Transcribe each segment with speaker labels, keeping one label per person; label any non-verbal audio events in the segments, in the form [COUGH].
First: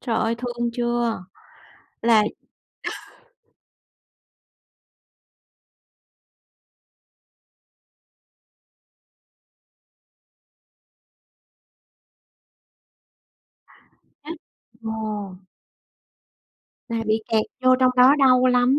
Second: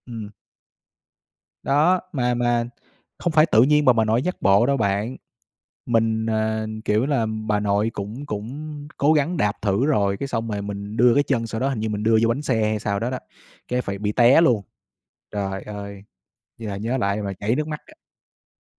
Speaker 1: Trời
Speaker 2: Ừm.
Speaker 1: ơi, thương chưa!
Speaker 2: Đó,
Speaker 1: Là
Speaker 2: mà mà không phải tự nhiên mà bà nội dắt bộ đâu bạn. Mình, ờ, kiểu là, bà nội cũng cũng cố gắng đạp thử rồi, cái xong rồi mình đưa cái chân sau đó hình như mình đưa vô bánh xe hay sao đó đó, cái phải bị
Speaker 1: [UNINTELLIGIBLE]
Speaker 2: té luôn.
Speaker 1: Ồ.
Speaker 2: Trời ơi, giờ
Speaker 1: Mà
Speaker 2: nhớ
Speaker 1: bị
Speaker 2: lại mà
Speaker 1: kẹt
Speaker 2: chảy nước
Speaker 1: vô
Speaker 2: mắt
Speaker 1: trong
Speaker 2: á.
Speaker 1: đó đau lắm.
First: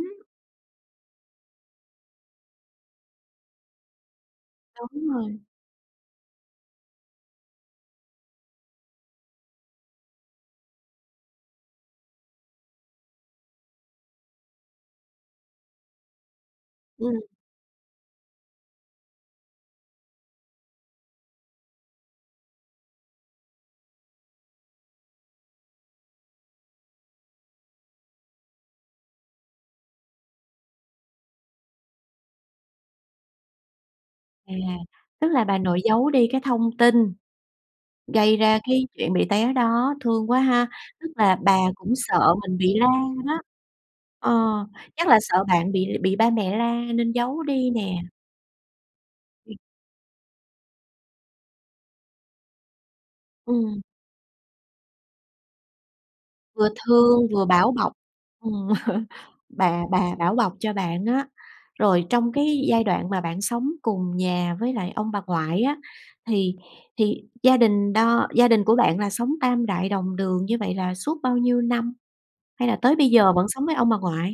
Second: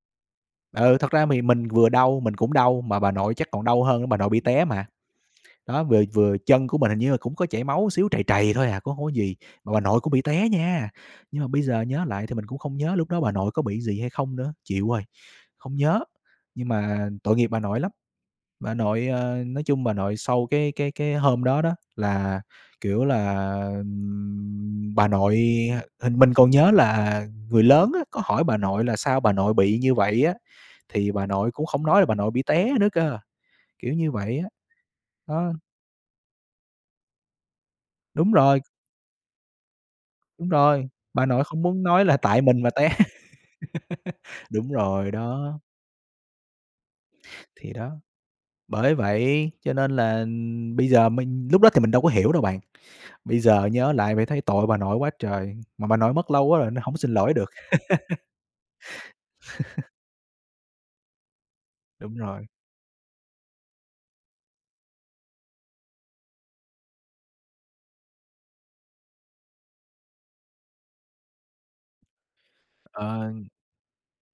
Speaker 2: Ừ. Thật ra thì mình vừa đau, mình cũng đau mà bà nội chắc còn đau hơn á, bà nội bị té mà.
Speaker 1: Đúng rồi.
Speaker 2: Đó, vừa vừa chân của mình hình như là cũng có chảy máu xíu, trầy trầy thôi à, cũng hông có gì, mà bà nội cũng bị té nha. Nhưng mà bây giờ nhớ lại thì mình cũng không nhớ lúc đó bà nội có bị gì hay không nữa, chịu rồi, không nhớ. Nhưng mà
Speaker 1: Ừm.
Speaker 2: tội nghiệp bà nội lắm. Bà nội, ơ, nói chung bà nội sau cái cái cái hôm đó đó, là, kiểu là, ừm, bà nội hình mình còn nhớ là người lớn á, có hỏi bà nội là sao bà nội bị như vậy á? Thì bà nội cũng không nói là bà nội bị té nữa cơ, kiểu như vậy á.
Speaker 1: À, tức là
Speaker 2: Đó.
Speaker 1: bà nội giấu đi cái thông tin
Speaker 2: Đúng
Speaker 1: gây ra
Speaker 2: rồi.
Speaker 1: cái chuyện bị té đó, thương quá
Speaker 2: Đúng
Speaker 1: ha.
Speaker 2: rồi,
Speaker 1: Tức
Speaker 2: bà
Speaker 1: là
Speaker 2: nội
Speaker 1: bà
Speaker 2: không muốn
Speaker 1: cũng
Speaker 2: nói là
Speaker 1: sợ
Speaker 2: tại
Speaker 1: mình
Speaker 2: mình mà
Speaker 1: bị la
Speaker 2: té.
Speaker 1: đó. Ờ,
Speaker 2: [LAUGHS] Đúng
Speaker 1: chắc
Speaker 2: rồi,
Speaker 1: là sợ
Speaker 2: đó.
Speaker 1: bạn bị bị ba mẹ la nên giấu đi
Speaker 2: Thì đó.
Speaker 1: nè.
Speaker 2: Bởi vậy
Speaker 1: Ừm.
Speaker 2: cho nên là, ừm, bây giờ mình lúc đó thì mình đâu có hiểu đâu bạn, bây giờ
Speaker 1: Ừm.
Speaker 2: nhớ lại vậy thấy tội bà nội quá trời. Mà bà nội mất lâu quá
Speaker 1: Vừa
Speaker 2: rồi nên hổng xin
Speaker 1: thương
Speaker 2: lỗi
Speaker 1: vừa
Speaker 2: được.
Speaker 1: bảo bọc. Ừm, [CHUCKLES] bà
Speaker 2: [LAUGHS]
Speaker 1: bà bảo bọc cho bạn á. Rồi
Speaker 2: Đúng
Speaker 1: trong
Speaker 2: rồi.
Speaker 1: cái giai đoạn mà bạn sống cùng nhà với lại ông bà ngoại á, thì thì gia đình đo gia đình của bạn là sống tam đại đồng đường như vậy là suốt bao nhiêu năm? Hay là tới bây giờ
Speaker 2: Ờ.
Speaker 1: vẫn sống với ông bà ngoại?